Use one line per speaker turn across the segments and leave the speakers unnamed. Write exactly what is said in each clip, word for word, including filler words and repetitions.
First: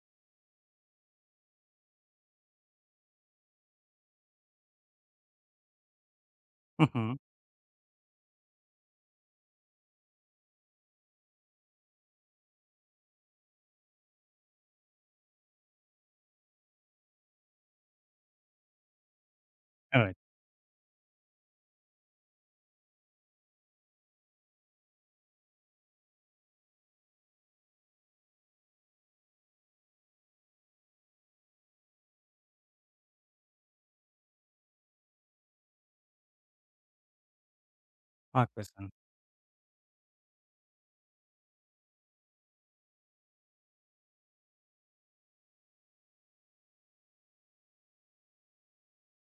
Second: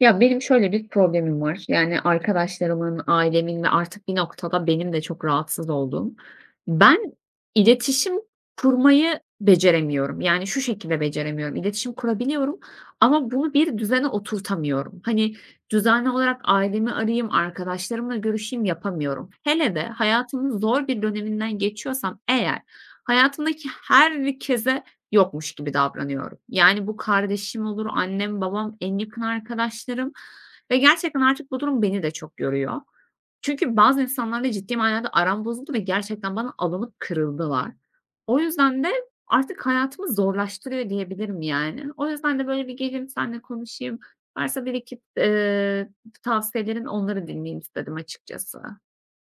Ya, benim şöyle bir problemim var. Yani, arkadaşlarımın, ailemin ve artık bir noktada benim de çok rahatsız olduğum.
Hı
Ben
hı.
iletişim kurmayı beceremiyorum. Yani, şu şekilde beceremiyorum. İletişim kurabiliyorum ama bunu bir düzene oturtamıyorum. Hani, düzenli olarak ailemi arayayım, arkadaşlarımla görüşeyim yapamıyorum. Hele de
Evet,
hayatımın zor bir döneminden geçiyorsam eğer hayatımdaki herkese yokmuş gibi davranıyorum. Yani bu kardeşim olur, annem, babam, en yakın arkadaşlarım ve gerçekten artık bu durum beni de çok yoruyor. Çünkü bazı insanlarla ciddi manada aram bozuldu ve gerçekten bana alınıp kırıldılar. O yüzden de
haklısın.
artık hayatımı zorlaştırıyor diyebilirim yani. O yüzden de böyle bir geleyim seninle konuşayım. Varsa bir iki, eee, tavsiyelerin onları dinleyeyim istedim açıkçası.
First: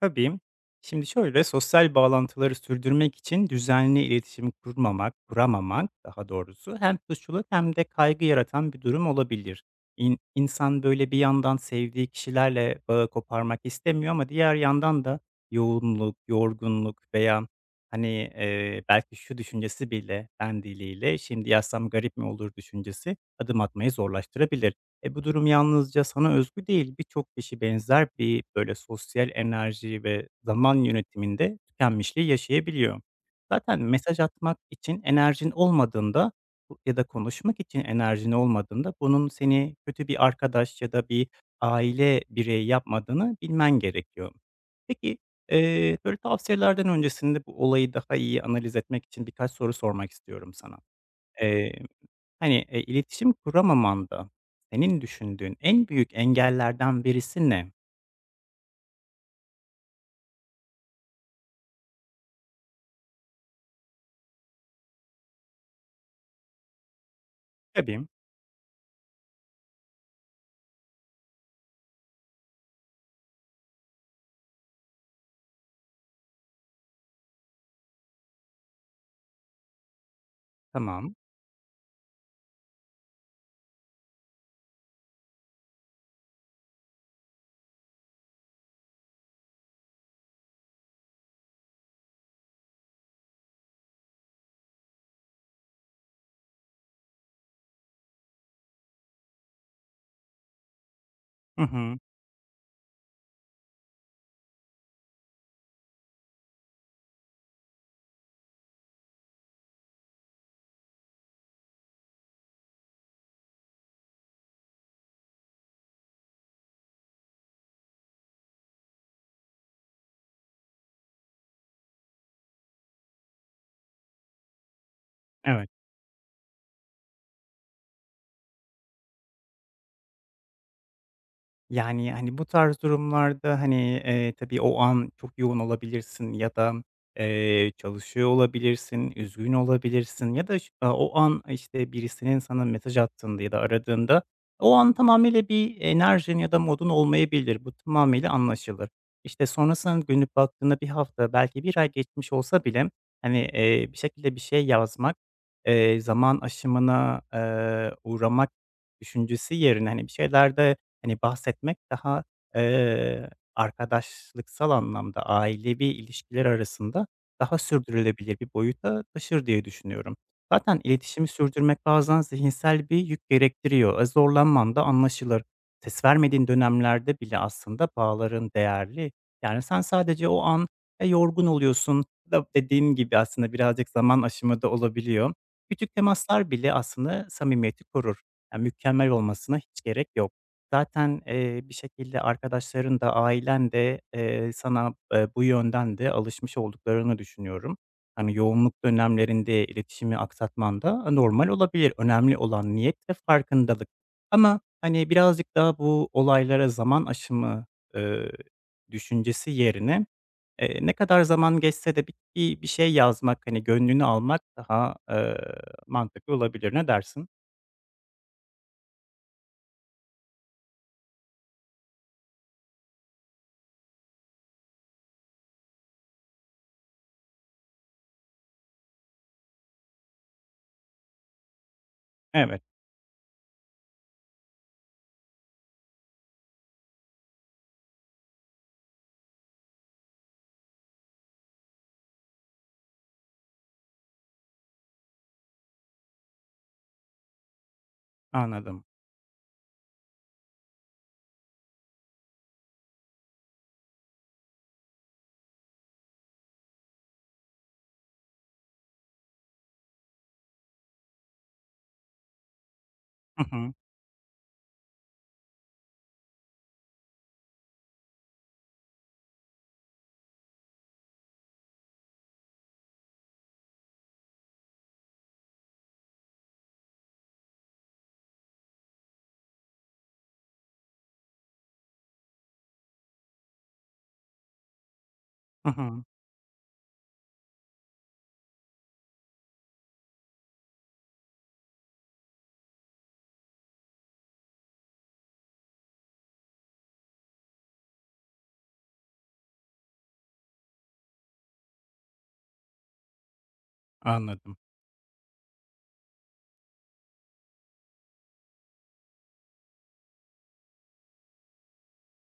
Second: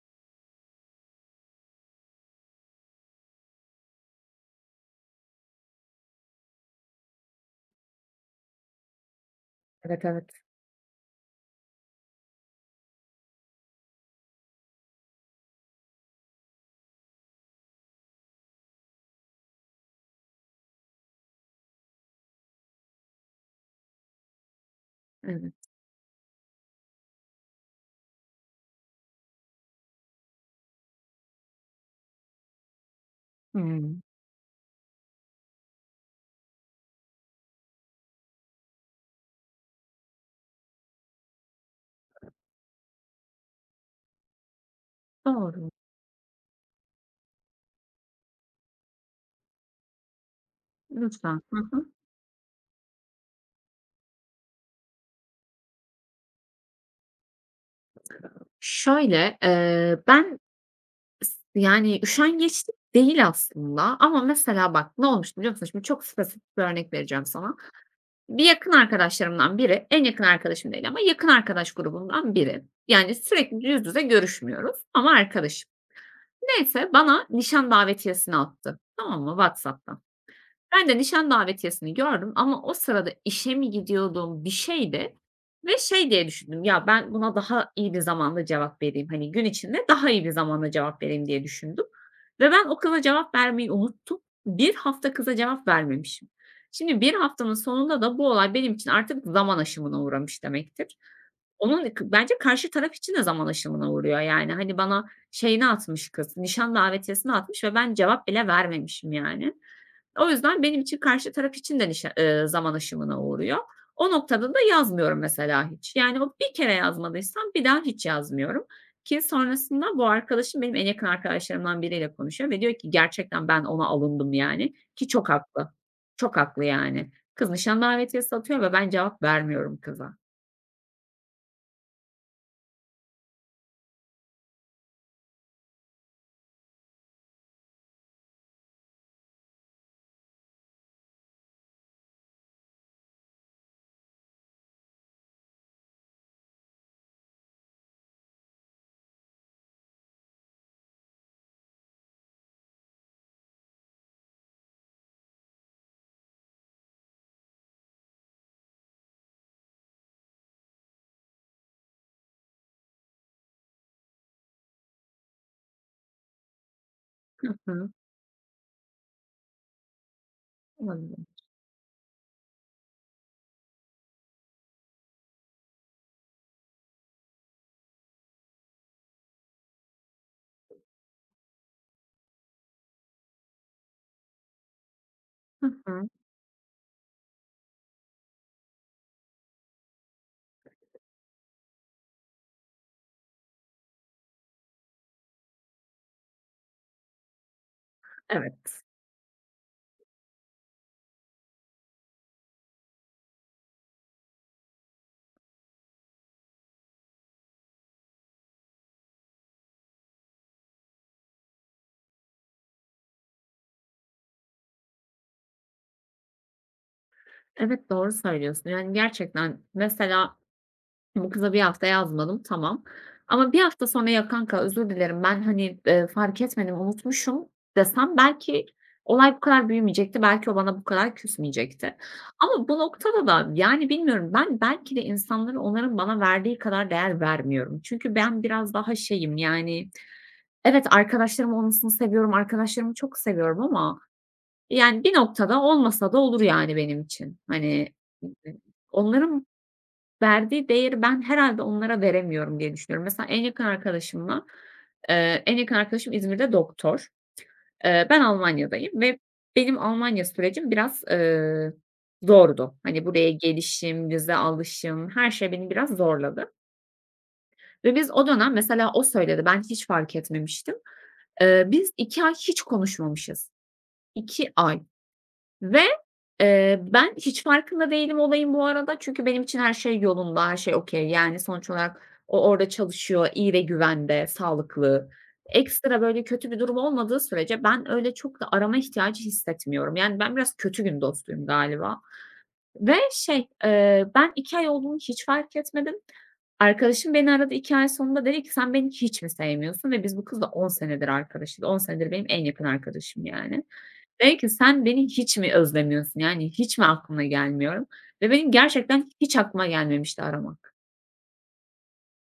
Tabii. Şimdi şöyle, sosyal bağlantıları sürdürmek için düzenli iletişim kurmamak, kuramamak daha doğrusu hem suçluluk hem de kaygı yaratan bir durum olabilir.
Evet,
İn,
evet.
insan böyle bir yandan sevdiği kişilerle bağı koparmak istemiyor ama diğer yandan da yoğunluk, yorgunluk veya hani eee, belki şu düşüncesi bile ben diliyle şimdi yazsam garip mi olur düşüncesi adım atmayı zorlaştırabilir. E, bu durum
Evet.
yalnızca sana özgü değil. Birçok kişi benzer bir böyle sosyal enerji ve zaman yönetiminde tükenmişliği yaşayabiliyor. Zaten
Hımm.
mesaj atmak için enerjin olmadığında bu- ya da konuşmak için enerjin olmadığında bunun seni kötü bir arkadaş ya da bir aile bireyi yapmadığını bilmen gerekiyor. Peki, e,
Doğru.
böyle tavsiyelerden öncesinde bu olayı daha iyi analiz etmek için birkaç soru sormak istiyorum sana.
Lütfen. Hı hı.
Hani, eee, iletişim kuramamanda senin düşündüğün en büyük engellerden birisi ne?
Şöyle, eee, ben yani, üşengeçlik değil aslında ama mesela bak ne olmuştu biliyor musun? Şimdi çok spesifik bir örnek vereceğim sana.
Tabii.
Bir yakın arkadaşlarımdan biri, en yakın arkadaşım değil ama yakın arkadaş grubumdan biri. Yani sürekli yüz yüze görüşmüyoruz ama arkadaşım. Neyse, bana nişan davetiyesini attı, tamam mı, WhatsApp'tan. Ben de
Tamam.
nişan davetiyesini gördüm ama o sırada işe mi gidiyordum, bir şeydi ve şey diye düşündüm, "Ya, ben buna daha iyi bir zamanda cevap vereyim, hani, gün içinde daha iyi bir zamanda cevap vereyim." diye düşündüm ve ben o kıza cevap vermeyi unuttum. Bir hafta kıza cevap vermemişim. Şimdi bir haftanın sonunda da bu olay benim için artık zaman aşımına uğramış demektir.
Hı
Onun
hı.
bence karşı taraf için de zaman aşımına uğruyor, yani, hani, bana şeyini atmış kız, nişan davetiyesini atmış ve ben cevap bile vermemişim, yani. O yüzden benim için karşı taraf için de nişa eee, zaman aşımına uğruyor. O noktada da yazmıyorum mesela hiç. Yani o bir kere yazmadıysam bir daha hiç yazmıyorum ki sonrasında bu arkadaşım benim en yakın arkadaşlarımdan biriyle konuşuyor ve diyor ki gerçekten ben ona alındım yani ki çok
Evet.
haklı. Çok haklı yani. Kız nişan davetiyesi atıyor ve ben cevap vermiyorum kıza.
Yani, hani, bu tarz durumlarda, hani, eee, tabii o an çok yoğun olabilirsin ya da, eee, çalışıyor olabilirsin, üzgün olabilirsin ya da ş a o an, işte, birisinin sana mesaj attığında ya da aradığında o an tamamıyla bir enerjin ya da modun olmayabilir. Bu tamamıyla anlaşılır. İşte, sonrasına dönüp baktığında bir hafta, belki bir ay geçmiş olsa bile, hani, eee, bir şekilde bir şey yazmak, eee, zaman aşımına, eee, uğramak düşüncesi yerine, hani, bir şeylerde hani, bahsetmek daha, eee, arkadaşlıksal anlamda, ailevi ilişkiler arasında
Hı
daha
hı.
sürdürülebilir bir boyuta taşır diye düşünüyorum. Zaten
Olabilir.
iletişimi sürdürmek bazen zihinsel bir yük gerektiriyor. E, zorlanman da anlaşılır. Ses vermediğin dönemlerde bile aslında bağların değerli. Yani, sen sadece o an, e, yorgun oluyorsun da dediğin gibi aslında birazcık zaman aşımı da olabiliyor.
Hı
Küçük
hı.
temaslar bile aslında samimiyeti korur. Yani mükemmel olmasına hiç gerek yok. Zaten, eee, bir şekilde arkadaşların da ailen de, eee, sana, eee, bu yönden de alışmış olduklarını düşünüyorum. Hani, yoğunluk
Evet.
dönemlerinde iletişimi aksatman da normal olabilir. Önemli olan niyet ve farkındalık. Ama, hani, birazcık daha bu olaylara zaman aşımı, eee, düşüncesi yerine, eee, ne kadar zaman geçse de bi bir bir şey yazmak, hani, gönlünü almak daha, eee, mantıklı olabilir. Ne dersin?
Evet, doğru söylüyorsun. Yani gerçekten mesela bu kıza bir hafta yazmadım, tamam. Ama bir hafta sonra "Ya kanka özür dilerim ben, hani, eee, fark etmedim, unutmuşum." desem belki olay bu kadar büyümeyecekti. Belki o bana bu kadar küsmeyecekti.
Evet,
Ama bu noktada da, yani, bilmiyorum, ben belki de insanları onların bana verdiği kadar değer vermiyorum. Çünkü ben biraz daha şeyim, yani, evet arkadaşlarım olmasını seviyorum, arkadaşlarımı çok seviyorum ama, yani, bir noktada olmasa da olur, yani, benim için. Hani,
anladım.
onların verdiği değeri ben herhâlde onlara veremiyorum diye düşünüyorum. Mesela en yakın arkadaşımla, eee, en yakın arkadaşım İzmir'de doktor. Eee, ben Almanya'dayım ve benim Almanya sürecim biraz, eee, zordu. Hani, buraya
Hı hı.
gelişim, vize alışım, her şey beni biraz zorladı ve biz o dönem mesela o söyledi, ben hiç fark etmemiştim. Eee, biz iki ay hiç konuşmamışız. iki ay. Ve, eee, ben hiç farkında değilim olayın bu arada çünkü benim için her şey yolunda, her şey okay. Yani, sonuç olarak o orada çalışıyor, iyi ve güvende, sağlıklı.
Hı
Ekstra
hı.
böyle kötü bir durum olmadığı sürece ben öyle çok da arama ihtiyacı hissetmiyorum. Yani, ben biraz kötü gün dostuyum galiba ve şey, eee, ben iki ay olduğunu hiç fark etmedim. Arkadaşım beni aradı iki ay sonunda dedi ki "Sen beni hiç mi sevmiyorsun?" ve biz bu kızla on senedir arkadaşız. On senedir benim en yakın arkadaşım yani. Dedim ki
Anladım.
sen beni hiç mi özlemiyorsun? Yani hiç mi aklına gelmiyorum? Ve benim gerçekten hiç aklıma gelmemişti aramak.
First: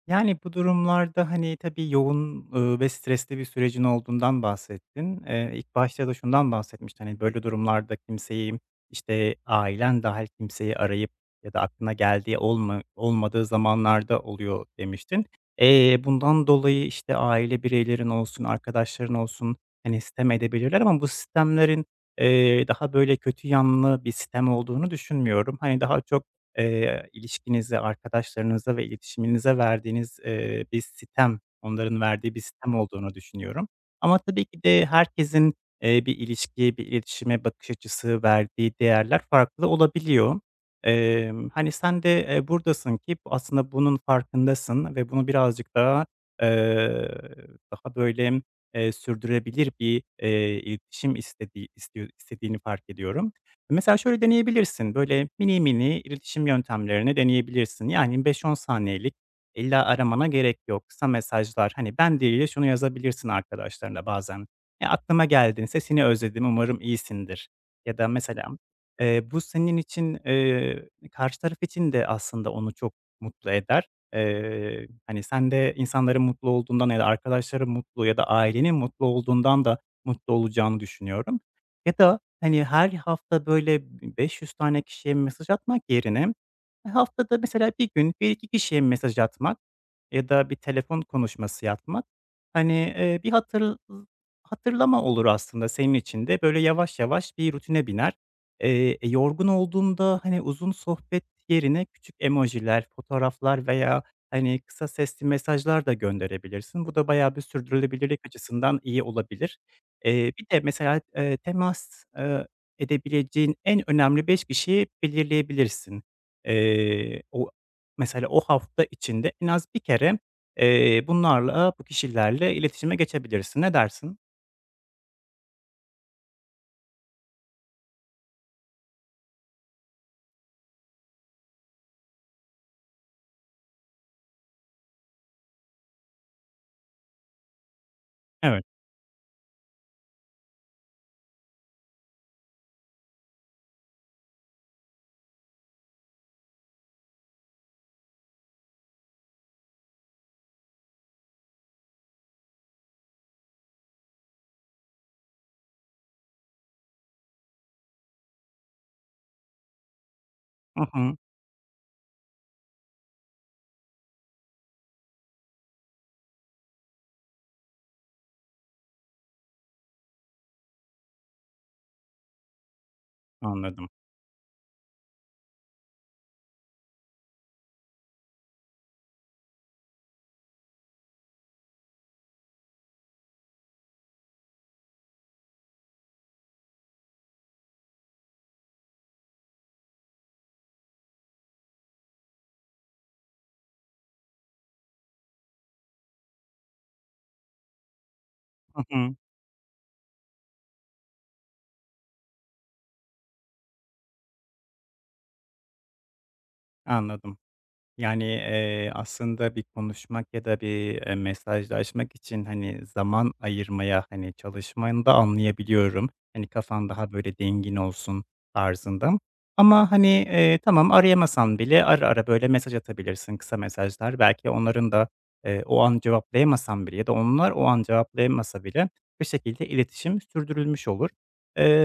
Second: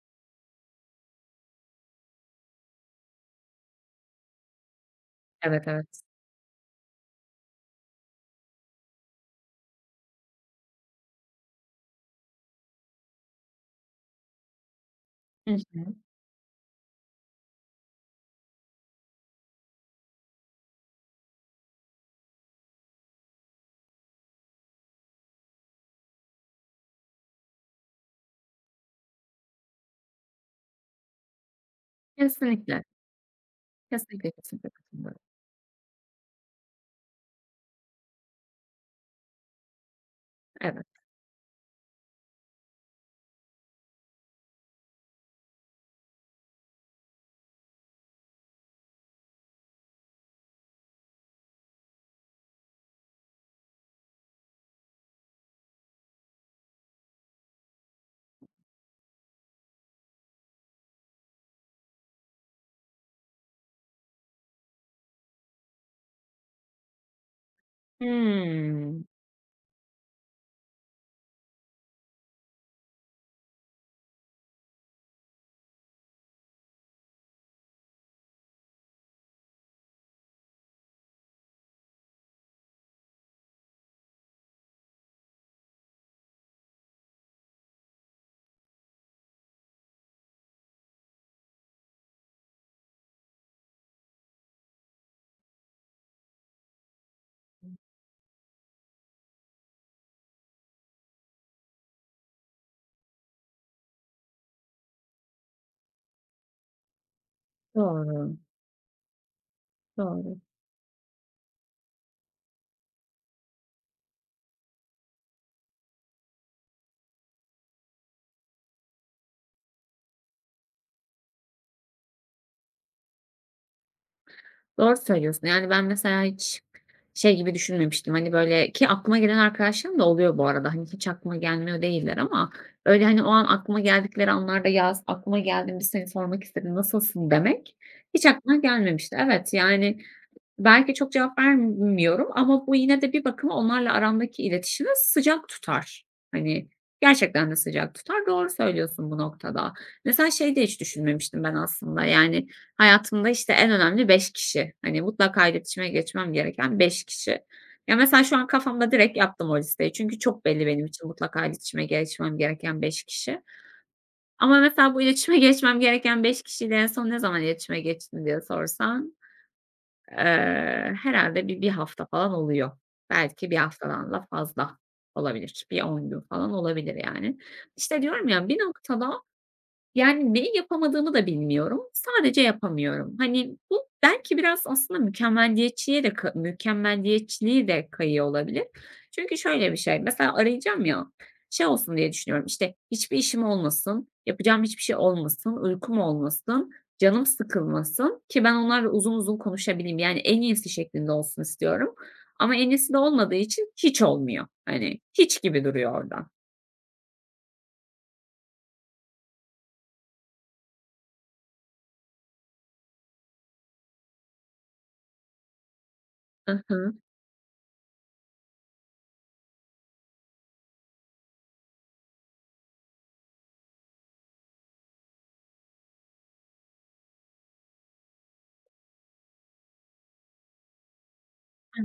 Yani, bu durumlarda, hani, tabii yoğun, ııı, ve stresli bir sürecin olduğundan bahsettin. Eee,
Evet,
ilk
evet.
başta da şundan bahsetmiştin, hani, böyle durumlarda kimseyi, işte, ailen dahil kimseyi arayıp ya da aklına geldiği olma olmadığı zamanlarda oluyor demiştin.
Hı hı.
Eee, bundan dolayı, işte, aile bireylerin olsun, arkadaşların olsun, hani, sitem edebilirler ama bu sistemlerin eee, daha böyle kötü yanlı bir sistem olduğunu düşünmüyorum. Hani, daha çok eee, ilişkinize, arkadaşlarınıza ve iletişiminize verdiğiniz, eee, bir sitem, onların verdiği bir sitem
Kesinlikle.
olduğunu düşünüyorum. Ama
Kesinlikle,
tabii ki
kesinlikle
de
katılıyorum.
herkesin, eee, bir ilişkiye, bir iletişime bakış açısı, verdiği değerler farklı olabiliyor.
Evet.
Emm, hani, sen de, eee, buradasın ki aslında bunun farkındasın ve bunu birazcık daha, eee, daha böyle, eee, sürdürebilir bir, eee, iletişim istediği istiyor istediğini fark ediyorum. Mesela şöyle deneyebilirsin, böyle mini mini iletişim yöntemlerini deneyebilirsin. Yani beş on saniyelik illa aramana gerek yok. Kısa mesajlar, hani ben değil de şunu yazabilirsin arkadaşlarına bazen. E, aklıma geldin, sesini özledim, umarım iyisindir. Ya da mesela
Hımm.
e, bu senin için, eee, karşı taraf için de aslında onu çok mutlu eder. Eee, hani sen de insanların mutlu olduğundan ya da arkadaşların mutlu ya da ailenin mutlu olduğundan da mutlu olacağını düşünüyorum. Ya da, hani, her hafta, böyle, b beş yüz tane kişiye mesaj atmak yerine, e, haftada mesela bir gün bir iki kişiye mesaj atmak ya da bir telefon konuşması yapmak, hani, eee, bir hatır hatırlama olur aslında senin için de. Böyle, yavaş yavaş bir rutine biner. Eee, e, yorgun olduğunda, hani, uzun sohbet yerine küçük emojiler, fotoğraflar veya, hani, kısa sesli mesajlar da gönderebilirsin. Bu da bayağı bir sürdürülebilirlik
Doğru,
açısından iyi olabilir. Eee,
doğru.
bir de mesela, eee, temas, eee, edebileceğin en önemli beş kişiyi belirleyebilirsin. Eee, o Mesela o hafta içinde en az bir kere, eee, bunlarla, bu kişilerle iletişime geçebilirsin. Ne dersin?
Doğru söylüyorsun. Yani ben mesela hiç şey gibi düşünmemiştim, hani, böyle ki aklıma gelen arkadaşlarım da oluyor bu arada. Hani, hiç aklıma gelmiyor değiller ama öyle, hani, o an aklıma geldikleri anlarda "Ya, aklıma geldin, bir seni sormak istedim, nasılsın?" demek hiç aklıma
Evet.
gelmemişti. Evet, yani belki çok cevap vermiyorum ama bu yine de bir bakıma onlarla aramdaki iletişimi sıcak tutar. Hani, gerçekten de sıcak tutar. Doğru söylüyorsun bu noktada. Mesela şeyi de hiç düşünmemiştim ben aslında, yani, hayatımda, işte, en önemli beş kişi. Hani, mutlaka iletişime geçmem gereken beş kişi. Ya, mesela şu an kafamda direkt yaptım o listeyi. Çünkü çok belli
Hı
benim için
hı.
mutlaka iletişime geçmem gereken beş kişi. Ama mesela bu iletişime geçmem gereken beş kişiyle en son ne zaman iletişime geçtim diye sorsan. Eee, herhâlde bir bir hafta falan oluyor. Belki bir
Anladım.
haftadan da fazla olabilir. Bir on gün falan olabilir yani. İşte diyorum ya, bir noktada yani, neyi yapamadığımı da bilmiyorum. Sadece yapamıyorum. Hani, bu belki biraz aslında mükemmeliyetçiye de ka mükemmeliyetçiliği de kayıyor olabilir. Çünkü şöyle bir şey, mesela arayacağım ya, şey olsun diye düşünüyorum, İşte hiçbir işim olmasın, yapacağım hiçbir şey olmasın, uykum olmasın, canım sıkılmasın ki ben
Hı
onlarla uzun
hı.
uzun konuşabileyim. Yani, en iyisi şeklinde olsun istiyorum ama en iyisi de olmadığı için hiç olmuyor. Hani, hiç gibi duruyor orada.
Anladım. Yani, eee, aslında bir konuşmak ya da bir, eee, mesajlaşmak için, hani, zaman ayırmaya, hani, çalışmanı da anlayabiliyorum. Hani,
I
kafan
hı.
daha böyle dingin olsun tarzında ama, hani, eee, tamam arayamasan bile ara ara böyle mesaj atabilirsin, kısa mesajlar. Belki onların da, eee, o an cevaplayamasan bile ya da onlar o an cevaplayamasa bile bir şekilde iletişim sürdürülmüş olur.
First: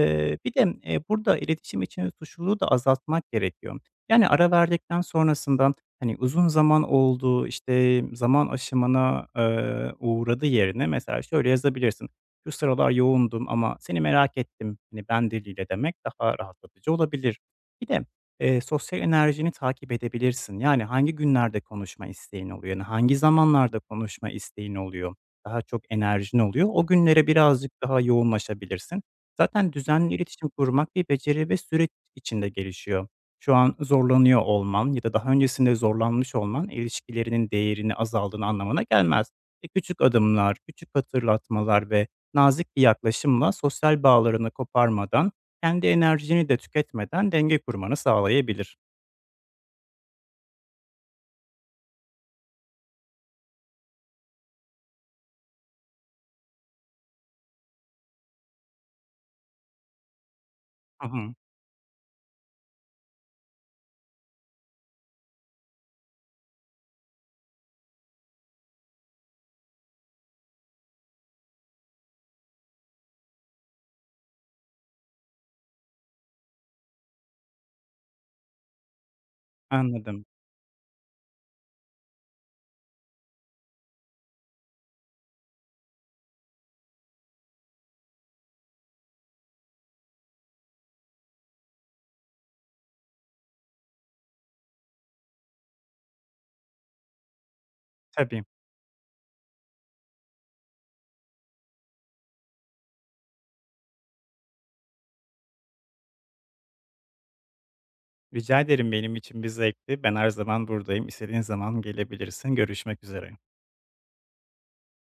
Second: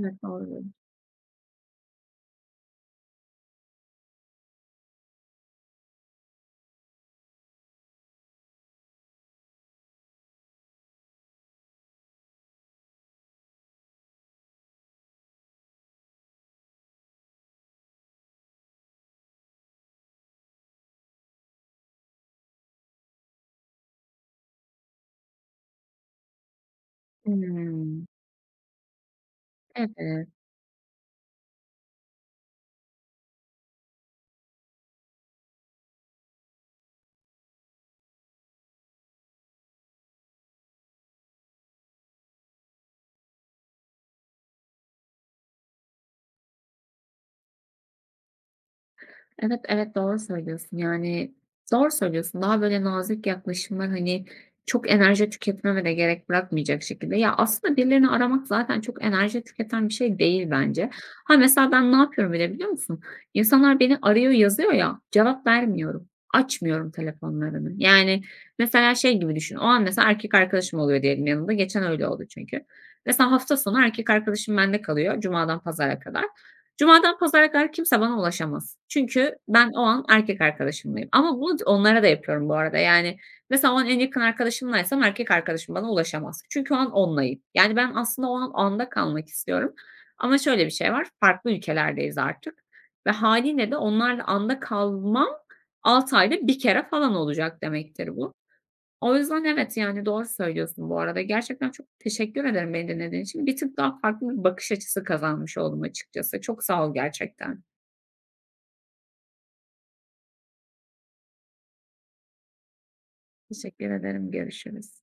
Evet,
Bir
doğru.
de, eee, burada iletişim için suçluluğu da azaltmak gerekiyor. Yani, ara verdikten sonrasında hani, uzun zaman oldu, işte, zaman aşımına, eee, uğradı yerine mesela şöyle yazabilirsin: "Şu sıralar yoğundum ama seni merak ettim." Hani, ben diliyle demek daha rahatlatıcı olabilir. Bir de, eee, sosyal enerjini takip edebilirsin. Yani, hangi günlerde konuşma isteğin oluyor? Yani, hangi zamanlarda konuşma isteğin oluyor? Daha çok enerjin oluyor. O günlere birazcık daha
Hımm.
yoğunlaşabilirsin. Zaten düzenli
Evet.
iletişim kurmak bir beceri ve süreç içinde gelişiyor. Şu an zorlanıyor olman ya da daha öncesinde zorlanmış olman ilişkilerinin değerini azaldığını anlamına gelmez. E, küçük adımlar, küçük hatırlatmalar ve nazik bir yaklaşımla sosyal bağlarını koparmadan, kendi enerjini de tüketmeden denge kurmanı sağlayabilir.
Evet, evet, doğru söylüyorsun. Yani, doğru söylüyorsun. Daha böyle nazik yaklaşımlar, hani, çok enerji tüketmeme de gerek bırakmayacak şekilde. Ya, aslında birilerini aramak zaten çok enerji tüketen bir şey değil bence.
Hı hı,
Ha, mesela ben ne yapıyorum bile biliyor musun? İnsanlar beni arıyor, yazıyor ya, cevap vermiyorum. Açmıyorum telefonlarını. Yani, mesela şey gibi düşün, o an mesela erkek arkadaşım oluyor diyelim yanımda. Geçen öyle oldu çünkü. Mesela hafta sonu erkek arkadaşım bende kalıyor cumadan pazara kadar. Cumadan pazara kadar kimse bana ulaşamaz. Çünkü ben o an
anladım.
erkek arkadaşımlayım ama bunu onlara da yapıyorum bu arada. Yani, mesela o an en yakın arkadaşımlaysam erkek arkadaşım bana ulaşamaz. Çünkü o an onlayım. Yani, ben aslında o an anda kalmak istiyorum ama şöyle bir şey var, farklı ülkelerdeyiz artık ve hâliyle de onlarla anda kalmam altı ayda bir kere falan olacak demektir bu.
Tabii.
O yüzden evet, yani, doğru söylüyorsun bu arada. Gerçekten çok teşekkür ederim beni dinlediğin için. Bir tık daha farklı bir bakış açısı kazanmış oldum açıkçası. Çok sağ ol gerçekten.
Rica ederim, benim için bir zevkti. Ben her zaman buradayım. İstediğin zaman gelebilirsin. Görüşmek üzere.
Teşekkür ederim. Görüşürüz.